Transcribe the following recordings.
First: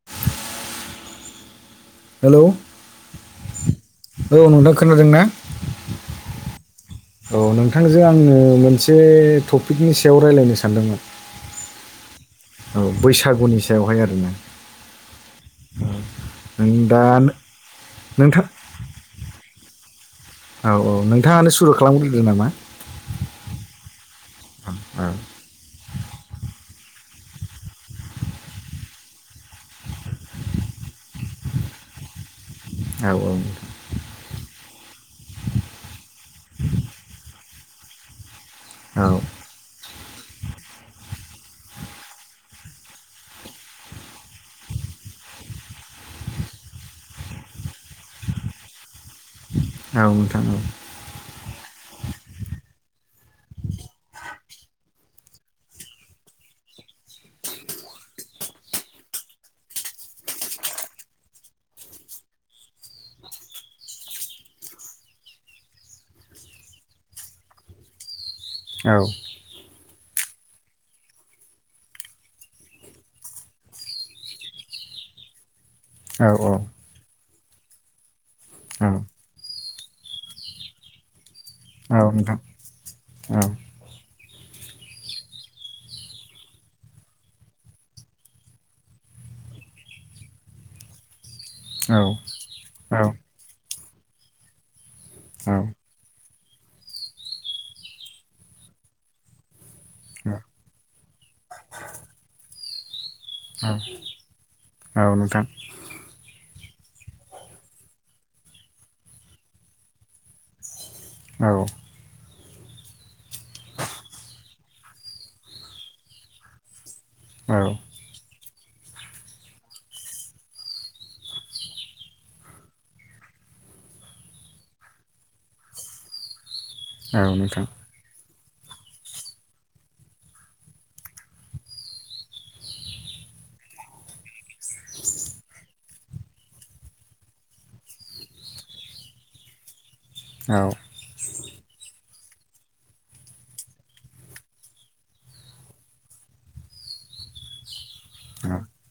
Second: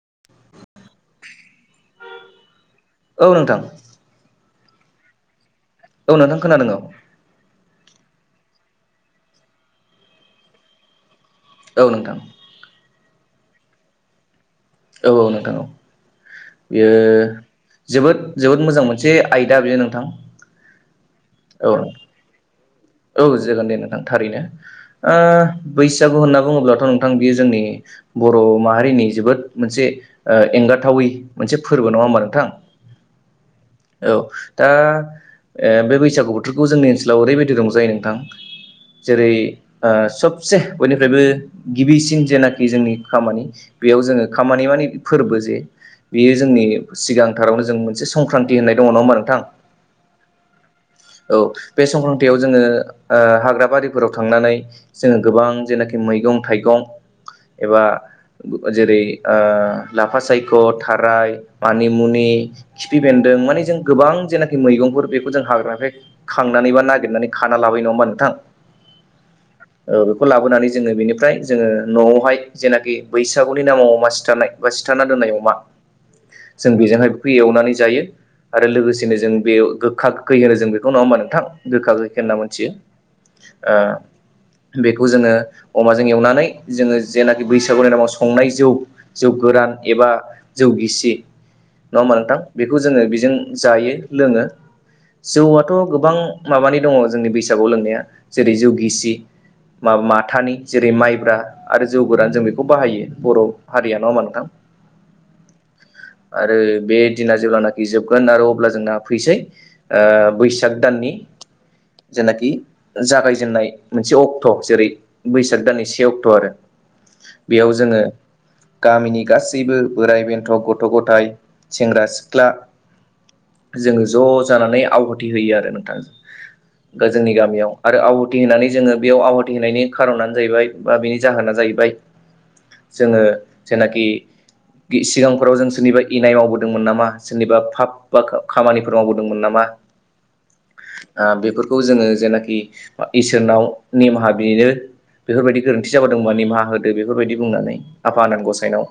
[unintelligible] Hello औ नोंथां औ नोंथां खोनादों ना? औ नोंथां खोनादों औ नोंथांजों आंङो मोनसे टपिकनि सायाव रायज्लायनो सानदोंमोन। औ नोंथां। औ बैसागुनि सायावहाय आरोना औ औ नोंथां औ। नों बेयो दा जोबोद नोंथां जोबोद मोजां मोनसे आइ दा बियोनो नोंथां औ औ नोंथाङानो औ सुरु खालामग्रोदो नामा औ जोगोन दे नोंथां थारैनो औ ओ बैसागु होनना बुङोब्लाथ' नोंथां बियो जोंनि बर' माहारिनि जोबोद मोनसे एंगार जाथावै मोनसे फोरबो नङा होमा नोंथां औ औ औ दा ओ बे बैसागु बोथोरखौ जोंनि ओनसोलाव ओरैबायदि रंजायो नोंथां औ जेरै ओ सबसे बयनिफ्रायबो गिबिसिन जेनाखि जोंनि खामानि बेयाव जोङो खामानि मानि फोरबो जे बेयो जोंनि सिगांथारावनो जों मोनसे संक्रान्ति होननाय दङ नङा होमबा नोंथां औ नोंथां औ औ बे संख्रान्तियाव जोङो ओ हाग्रा बारिफोराव थांनानै जोङो गोबां जेनाखि मैगं थाइगं एबा जेरै ओ लाफा सायख' थाराय मानिमुनि नि खिफि बेन्दों मान जों गोबां जेनाखि मैगंफोर बेखौ जों हाग्रानिफ्राय खांनानै बा नागिरनानै खाना लाबायो नङा होमबा नोंथां औ औ बेखौ लाबोनानै जोङो बेनिफ्राय जोङो न'आवहाय जेनाखि बैसागुनि नामाव अमा सिथार नाय बा सिथारा दोननाय अमा औ जों बेजोंहाय बेखौ एवनानै जायो आरो लोगोसेनो जों बे गोखा गोैहोनो जों बेखौ नङा होमबा नोंथां गोखा औ नोंथां औ नोंथां औ गोख खै नोंथां होनना मोनथियो औ नोंथां औ नोंथां ओ बेखौ जोङो अमाजों एवनानै जोङो जेंनानि बैसागुनि नायाव संनाय जौ जौ गोरान एबा जौगिसि नङा होमा नोंथां बेखौ जोङो बेजों जायो लोङो जौआथ' गोबां माबानि दङ जोंनि बैसागु लोंनाया जेरै जौ गिसि मा माथानि जेरै माइब्रा आरो जौ गोरान जों बेखौ बाहायो बर' हारिया नङाहोमबा नोंथां औ नोंथां आरो बे दिना जेब्लानाखि जोबगोन आरो अब्ला जोंना फैसै ओ बैसाग दाननि औ जेनाखि जागायजेननाय मोनसे अक्ट' जेरै बैसाग दाननि से अक्ट' आरो बेयाव जोङो गामिनि गासैबो बोराइ बेन्थ' गथ' गथाय सेंग्रा सिख्ला जोङो ज' जानानै आहुथि होयो आरो नोंथां गो जोंनि गामियाव आरो आवाथि होनानै जोङो बेयाव आवाथि होनायनि खारनानो जाहैबाय बा बिनि जाहोना जाहैबाय बाय जोङो जेनाखि बि सिगांफोराव जों सोरनिबा इनाय मावबोदोंमोन नामा सोरनिबा फाब बा खामानिफोर मावबोदोंमोन नामा [inaudible] ओ बेफोरखौ जोङो जेनाखि इसोरनाव निमाहा बिनो बेफोरबायदि गोरोन्थि जाबोदों माने मा होदो बेफोरबायदि बुंनानै आफा आनान गसाइनाव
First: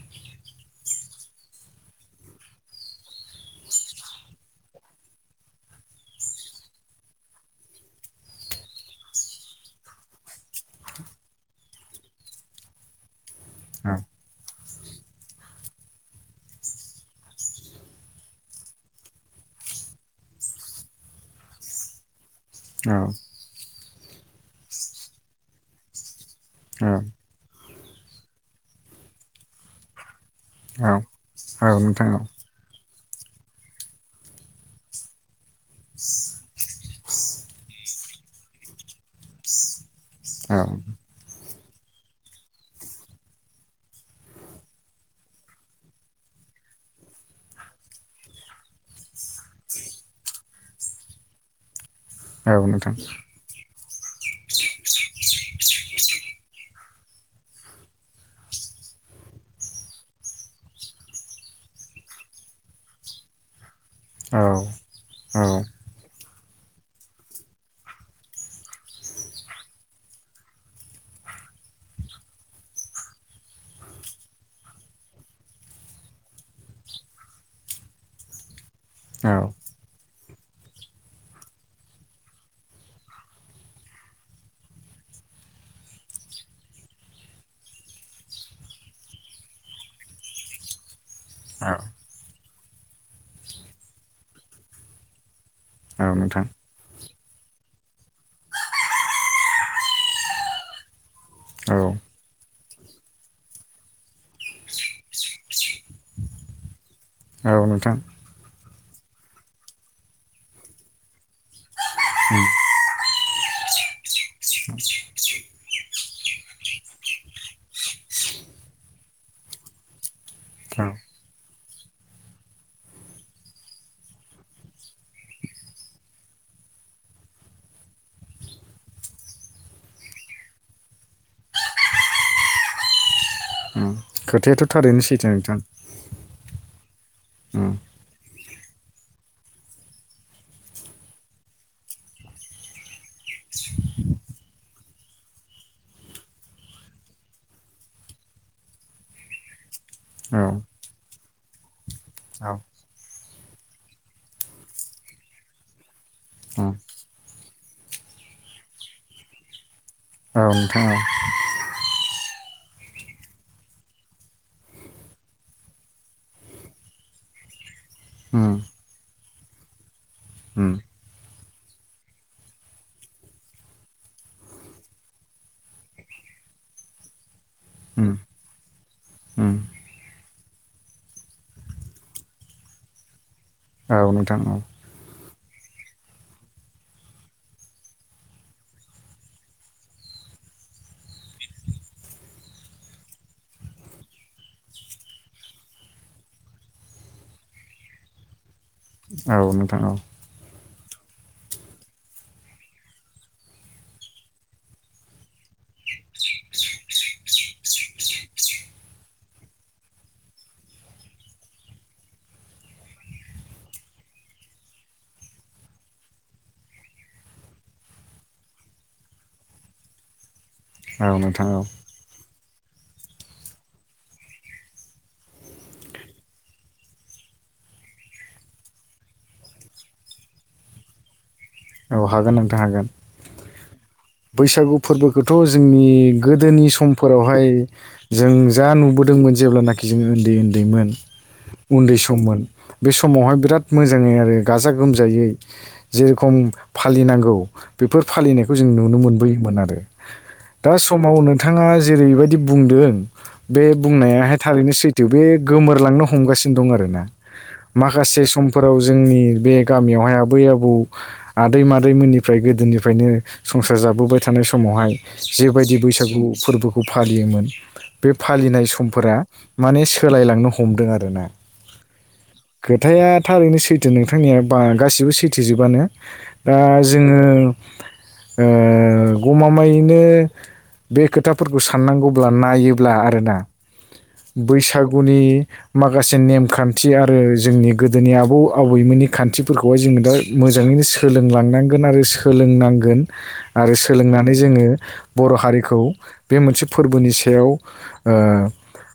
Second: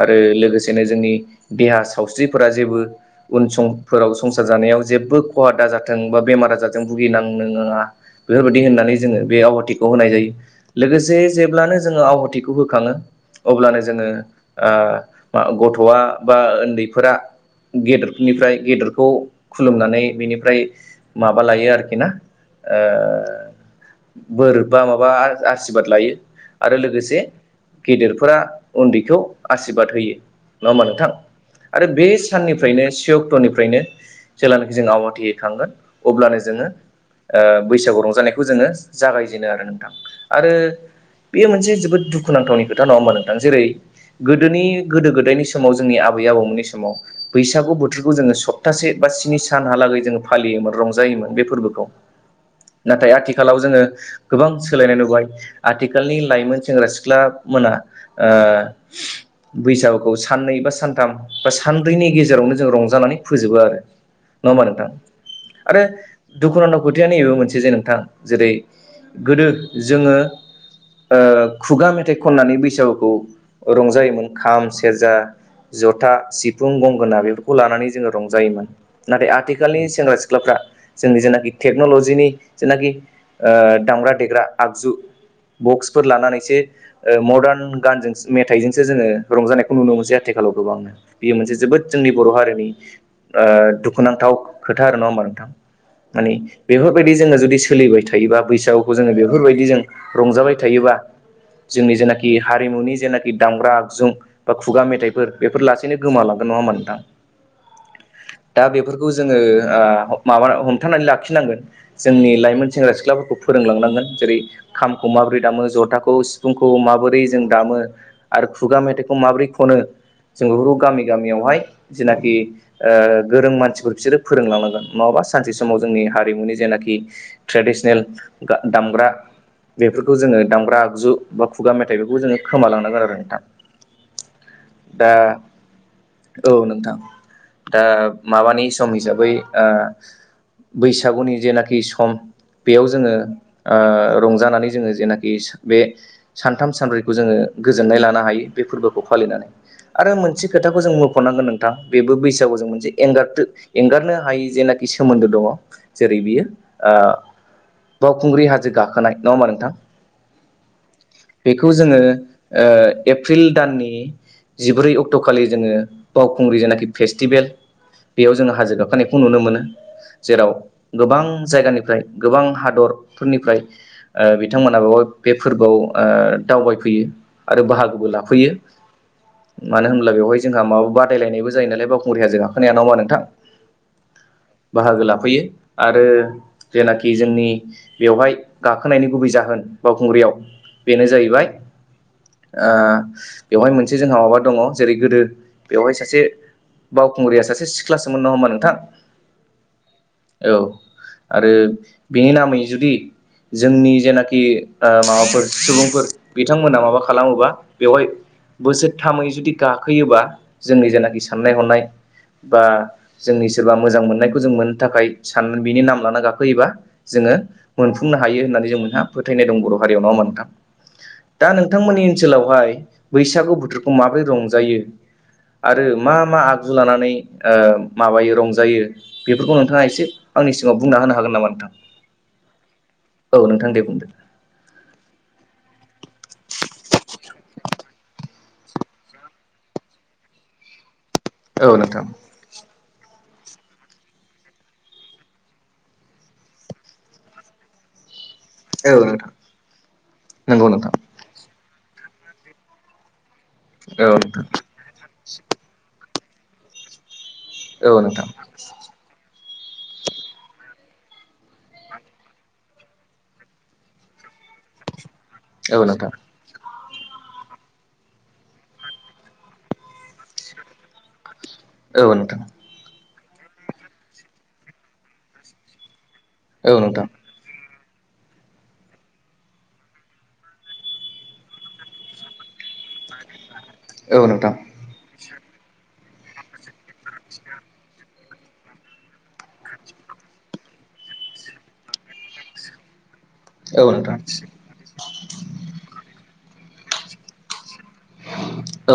आरो लोगोसेनो जोंनि देहा सावस्रिफोरा जेबो उन समफोराव संसार जा नायाव जेबो खहा दा जाथों बा बेमार आजार जों भुगिनांनोङा बेफोरबायदि होननानै जोङो बे आवाथिखौ होनाय जायो लोगोसे जेब्लानो जोङो आवहाथिखौ होखाङो अब्लानो जोङो गथ'आ बा उन्दैफोरा गेदेरफोरनिफ्राय गेदेरखौ खुलुमनानै बेनिफ्राय मा माबा लायो आरोखि ना ओ बोर बा माबा आसिरबाद लायो आरो लोगोसे गेदेरफोरा उन्दैखौ आसशिरबाद होयो नङा होमबा नोंथां? आरो बे साननिफ्रायनो से अक्ट'निफ्रायनो जेेलानाखि जों आवाथि हैैखांगोन अब्लानो जोङो ओ बैसागु रंजानायखौ जोङो जागायजेनो आरो नोंथां। आरो बेयो मोनसे जोबोद दुखुनांथावनि खोथा नङा होमबा नोंथां? जेरै गोदोनि गोदो गोदायनि समाव जोंनि आबै आबौमोननि समाव बैसागु बोथोरखौ जोङो सप्तासे बा बा स्नि सानहालागै जोङो फालियोमोन रंजायोमोन बे फोरबोखौ। नाथाय आथिखालाव जोङो गोबां सोलायनाय नुबाय आथिखालनि लाइमोन सेंग्रा-सिख्ला मोना ओ बैसागुखौ साननै बा सानथाम बा सानब्रैनि गेजेरावनो जों रंजानानै फोजोबो आरो। औ नङा होमबा नोंथां औ। आरो दुखुनांथाव खोथायानो नैबेबो मोनसे जे नोंथां जेरै गोदो जोङो खुगा मेथाइ खननानै बैसागुखौ रंजायोमोन खाम, सेरजा, जथा, सिफुं, गंगोना बेफोरखौ लानानै जोङो रंजायोमोन। औ नाथाय आथिखालनि सेंग्रा-सिख्ला फ्रा जोंनि जेनाखि टेक्न'लजिनि जेनाखि दामग्रा देग्रा आगजु बक्सफोर लानानैसो मदार्न गानजोंसो मेथाइजोंसो जोङो रंजानायखौ नुनो मोनसै। आथिखालाव गोबां बेयो मोनसे औ जोबोद जोंनि बर' हारिनि दुखुनांथाव खोथा आरो नङा होमबा नोंथां? नोंथां। औ माने नोंथां बेफोरबायदि जोङो जुदि सोलिबाय थायोबा बैसागुखौ जोङो बेफोरबायदि जों रंजाबाय थायोबा औ जोंनि जेनाखि हारिमुनि जेनाखि दामग्रा आगजु बा खुगा मेथाइफोर बेफोर लासैनो गोमालांगोन। नङा होनबा नोंथां? औ‌ नोंथां। दा बेफोरखौ जोङो ओ माबा हमथानानै लाखिनांगोन जोंनि उम लाइमोन सेंग्रा सिख्लाफोरखौ फोरोंलांनांगोन जेरै खामखौ माबोरै माबोरै दामो जथाखौ सिफुंखौ माबोरै जों दामो आरो खुगा मेथाइखौ माबोरै खनो? जों बेफोरखौ औ गामि गामियावहाय जेनाखि गोरों मानसिफोर बिसोरो फोरोंलांनांगोन। नङाबा सानसे समाव जोंनि हारिमुनि जेनाखि ट्रेडिसनेल दामग्रा बेफोरखौ जोङो दामग्रा आगजु बा खुगा मेथाइ बेफोरखौ जोङो खोमालांनांगोन आरो नोंथां। उम खोथायाथ' थारैनो दा सैथ नोंथां। औ नोंथां उम दा माबानि सम हिसाबै ओ बैसागुनि जेनाकि सम बेयाव जोङो ओ रंजानानै जोङो जेनाकि स बे सानथाम सानब्रैखौ जोङो गोजोननाय लानो हायो बे फोरबोखौ फालिनानै। आरो औ मोनसे खोथाखौ जों मख'नांगोन नोंथां बेबो औ बैसागु जों मोनसे एंगारथो एंगारनो हायि जेनाकि सोमोन्दो दङ' जेरै बियो उम ओ बावखुंग्रि हाजो गाखोनाय नङा होमबा नोंथां। औ नोंथां औ बेखौ जोङो ओ एप्रिल दाननि जिब्रै अक्ट'खालि जोङो बावखुंग्रि जेनाकि फ्रेस्टिभेल बेयाव जोङो उम हाजो गाखोनाय खौ नुनो मोनो जेराव उम गोबां जायगानिफ्राय गोबां हादरफोरनिफ्राय ओ बिथांमोनाबावहाय बे फोरबोआव ओ दावबायफैयो आरो बाहागोबो उम लाफैयो। उम मानो होनब्ला बेवहाय जोंहा माबा बादायलायनायबो जायो नालाय बावखुंग्रि हाजो गाखोनाया नङा होमबा नोंथां। औ नोंथां औ। बाहागो लाफैयो आरो जेनाकि जोंनि बेवहाय गाखोनायनि गुबै जाहोन बावखुंग्रियाव बेनो जाहैबाय ओ बेवहाय मोनसे जोंहा माबा दङ' जेरै गोदो बेवहाय सासे बावखुंग्रिया सासे सिख्लासोमोन नङा होमबा नोंथां? औ नोंथां औ। औ आरो बेनि नामै जुदि जोंनि जेनाकि ओ माबाफोर सुबुंफोर बिथांमोना माबा खालामोबा बेवहाय बोसोरथामै जुदि गाखोयोबा जोंनि जेनाकि साननाय हनाय बा जोंनि सोरबा मोजां मोननायखौ जों मोननो थाखाय सान बिनि नाम लाना गाखोयोबा जोङो मोनफुंनो हायो होनना नानै जोंमोनहा फोथायनाय दं बर' हारियाव नङा होमबा नोंथां औ दा नोंथां औ नोंथांमोननि ओनसोलावहाय बैसागु बोथोरखौ माबोरै रंजायो आरो मा मा आगजु लानानै ओ माबायो रंज जायो बेफोरखौ नोंथाङा एसे आंनि सिगाङाव बुंना होनो हागोन नामा नोंथां? औ हागोन नोंथां हागोन औ नोंथां दे बुंदो बैसागु फोरबोखोथ' जोंनि गोदोनि समफोरावहाय जों जा नुबोदों दोंमोन जेब्लानाकि जों ओन्दै ओन्दैमोन औ उन्दै नोंथां सममोन बे समावहाय बिराद मोजाङै आरो गाजा गोमजायै जेरखम फालिनांगौ बेफोर फालिनायखौ जों औ नुनो नोंथां मोनबोयोमोन आरो नंगौ दा नोंथां समाव नोंथाङा जेरैबायदि बुंदों बे औ बुंनायाहाय नोंथां थारैनो सैथो बे गोमोरलांनो हमगासिनो दं आरो ना औ माखासे नोंथां समफोराव जोंनि बे गामियावहाय आबै आबौ आदै मादैमोननिफ्राय गोदोनिफ्रायनो संसार जाबोबाय थानाय समावहाय औ जेबायदि नोंथां बैसागु फोरबो खौ फालियोमोन बे फालिनाय समफोरा माने सोलायलांनो हमदों आरो ना औ नोंथां थारैनो सैथो नोंथांनिया बा गासिबो सैथोजोबानो दा औ नोंथां औ नोंथां जोङो ओ गमामायैनो बे खोथाफोरखौ साननांगौब्ला नायोब्ला आरोना बैसागुनि माखासे नेमखान्थि आरो जोंनि गोदोनि आबौ आबैमोननि खान्थिफोरखौहाय जोङो दा मो जाङैनो सोलोंलांनांगोन आरो सोंलोंनां गोन आरो औ सोलोंनानै नोंथां जोङो बर' हारिखौ बे मोनसे फोरबोनि सायाव ओ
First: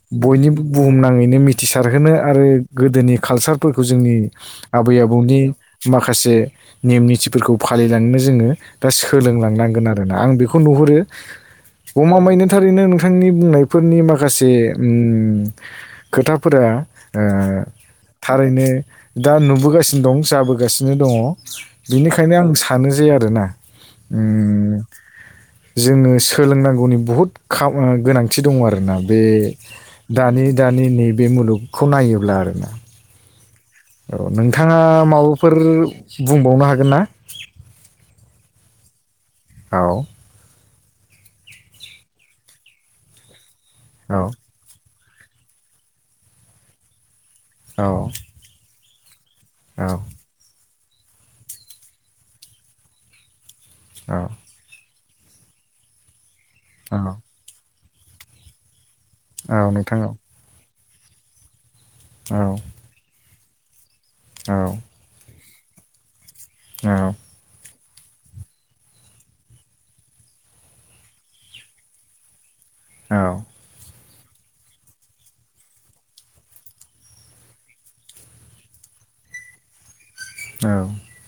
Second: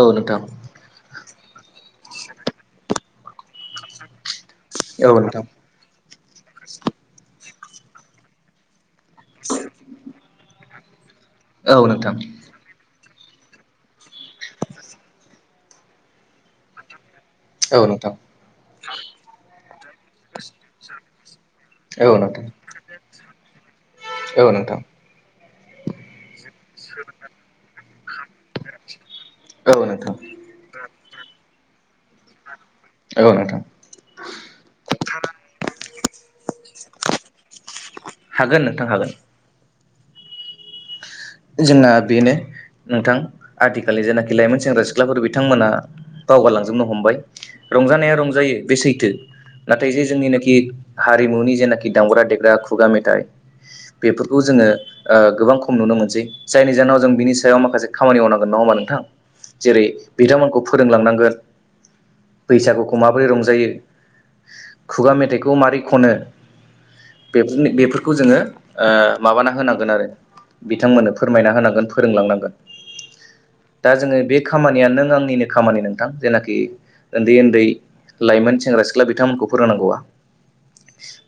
औ नोंथां औ नोंथां बयनिबो बुहुमनाङै नो मिथिसारहोनो आरो गोदोनि खालचारफोरखौ जोंनि आबै औ नोंथां औ नोंथां औ नोंथां औ आबौनि नोंथां माखा खासे नेम निथिफोरखौ फालिलांनो जोङो दा सोलोंलांनांगोन आरोना आं बेखौ नुहुत औ गमा मायैनो थारैनो नों थांनि बुंनायफोरनि माखासे ओम खोथाफोरा ओ थारैनो दा नुबोगासिनो दं जाबोगासिनो दंङ बिनिखायनो आं सानो जे आरोना औ उम नोंथां जोङो सो लोंनांगौनि बहुद खामा गोनांथि दङ आरोना बे नोंथां दानि दानि नैबे मुलुग खौ नायोब्ला आरो ना औ नोंथां औ नोंथाङा माबाफोर बुंबावनो हा हागोन नोंथां हागोन औ जोंना बेनो नोंथां आथिखालनि औ जेनाखि लाइमोन सेंग्रा सिख ख्लाफोर बिथांमोना बावगारालांजोबनो हमबाय औ रंजानाया रंजायो बे सैथो औ नाथाय जे जोंनिनाखि हारिमुनि जेनाखि दामग्रा देग्रा खुगा मेथाइ औ बेफोरखौ जोङो गोबां खम नुनो मोनसै जायनि जाहोनाव औ जों बिनि सायाव माखासे खामानि मावनांगोन नङा होमा नोंथां औ जेरै नोंथां औ बिथांमोनखौ फोरोंलांनांगोन औ बैसागुखौ माबोरै रंजायो औ खुगा मेथाइखौ मारै खनो औ बे बेफोरखौ जोङो ओ माबाना होनांगोन आरो बिथांमोननो फोरमायना होनांगोन फोरोंलांनांगोन औ दा जोङो बे खामानिया नों आंनिनो खामानि नोंथां जेनाखि ओन्दै ओन्दै लाइमोन सेंग्रा सिख्ला बिथांमोनखौ फोरोंनांगौआ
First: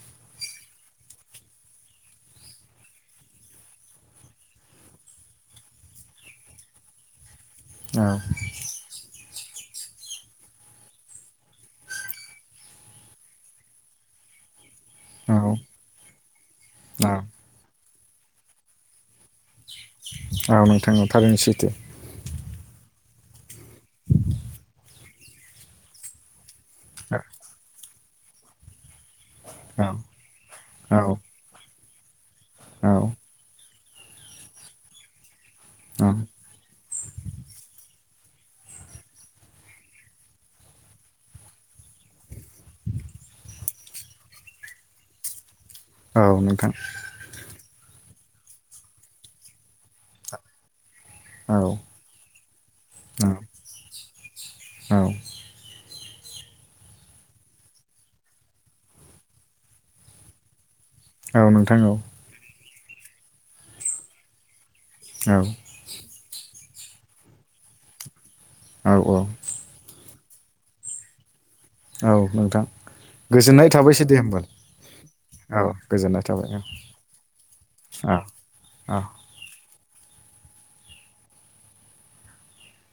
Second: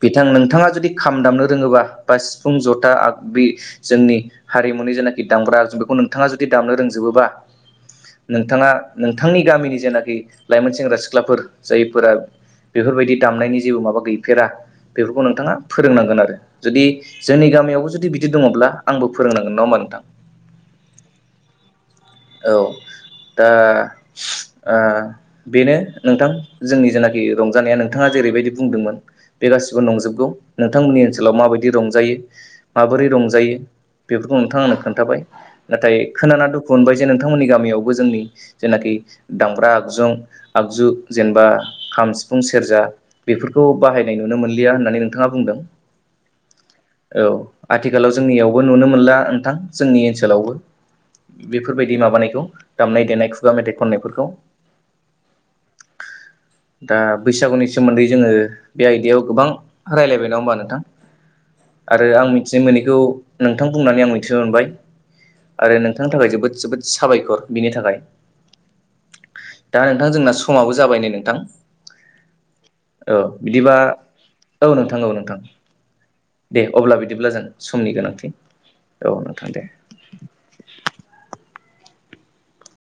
बिथां नों थांङा जुदि खाम दामनो रोङोबा बा सिफुं जथा आगबि जोंनि हारिमुनि जेनाखि दामग्रा जों बेखौ नोंथाङा जुदि दामनो रोंजोबोबा नोंथाङा नोंथांनि गामिनि जेनाखि लाइमोन सेंग्रा सिख्लाफोर जायफोरा बेफोरबायदि दामनायनि जेबो माबा गैफेरा बेफोरखौ औ नोंथाङा फोरोंनांगोन आरो। जुदि जोंनि गामियावबो जुदि बिदि दङब्ला आंबो फोरोंनांगोन नङा होनबा। औ नोंथां औ थारैनो सैथो। औ दा ओ बेनो नोंथां। जोंनि औ जेनाखि रंजानाया नोंथाङा जेरैबायदि बुंदोंमोन बे गासिबो नंजोबगौ औ नोंथांमोननि ओनसोलाव माबायदि रंजायो औ माबोरै रंजायो बेफोरखौ नोंथां आनो खोन्थाबाय। नाथाय खोनाना दुखु मोननबाय जे नोंथांमोननि गामियावबो जोंनि जेनाखि दामबग्रा आगजुं आगजु जेनबा खाम, सिफुं, सेरजा बेफोरखौ बाहायनाय नुनो मोनलिया होननानै नोंथाङा बुंदों। औ नोंथां। औ आथिखालाव जोंनियावबो नुनो मोनला नोंथां जोंनि ओनसोलावबो। औ नोंथां औ बेफोरबायदि माबानायखौ दामनाय देनाय खुगा मेथाइ खननायफोरखौ औ दा बैसागुनि सोमोन्दै जोङो बे आयदायाव गोबां रायज्लायबाय नङा होमबा नोंथां। औ नोंथां औ। आरो आं मिथिनो मोनैखौ नोंथां बुंनानै आं मिथिनो मोनबाय। औ आरो नोंथांनि थाखाय जोबोद जोबोद साबायखर बिनि थाखाय। औ औ दा नोंथां जोंना समाबो जाबाय नै नोंथां। औ नोंथां। औ गोजोननाय बिदिबा थाबायसै दे होमबाल औ नोंथां औ नोंथां औ गोजोननाय थाबाय औ दे अब्ला बिदिब्ला जों समनि गोनांथि औ नोंथां दे।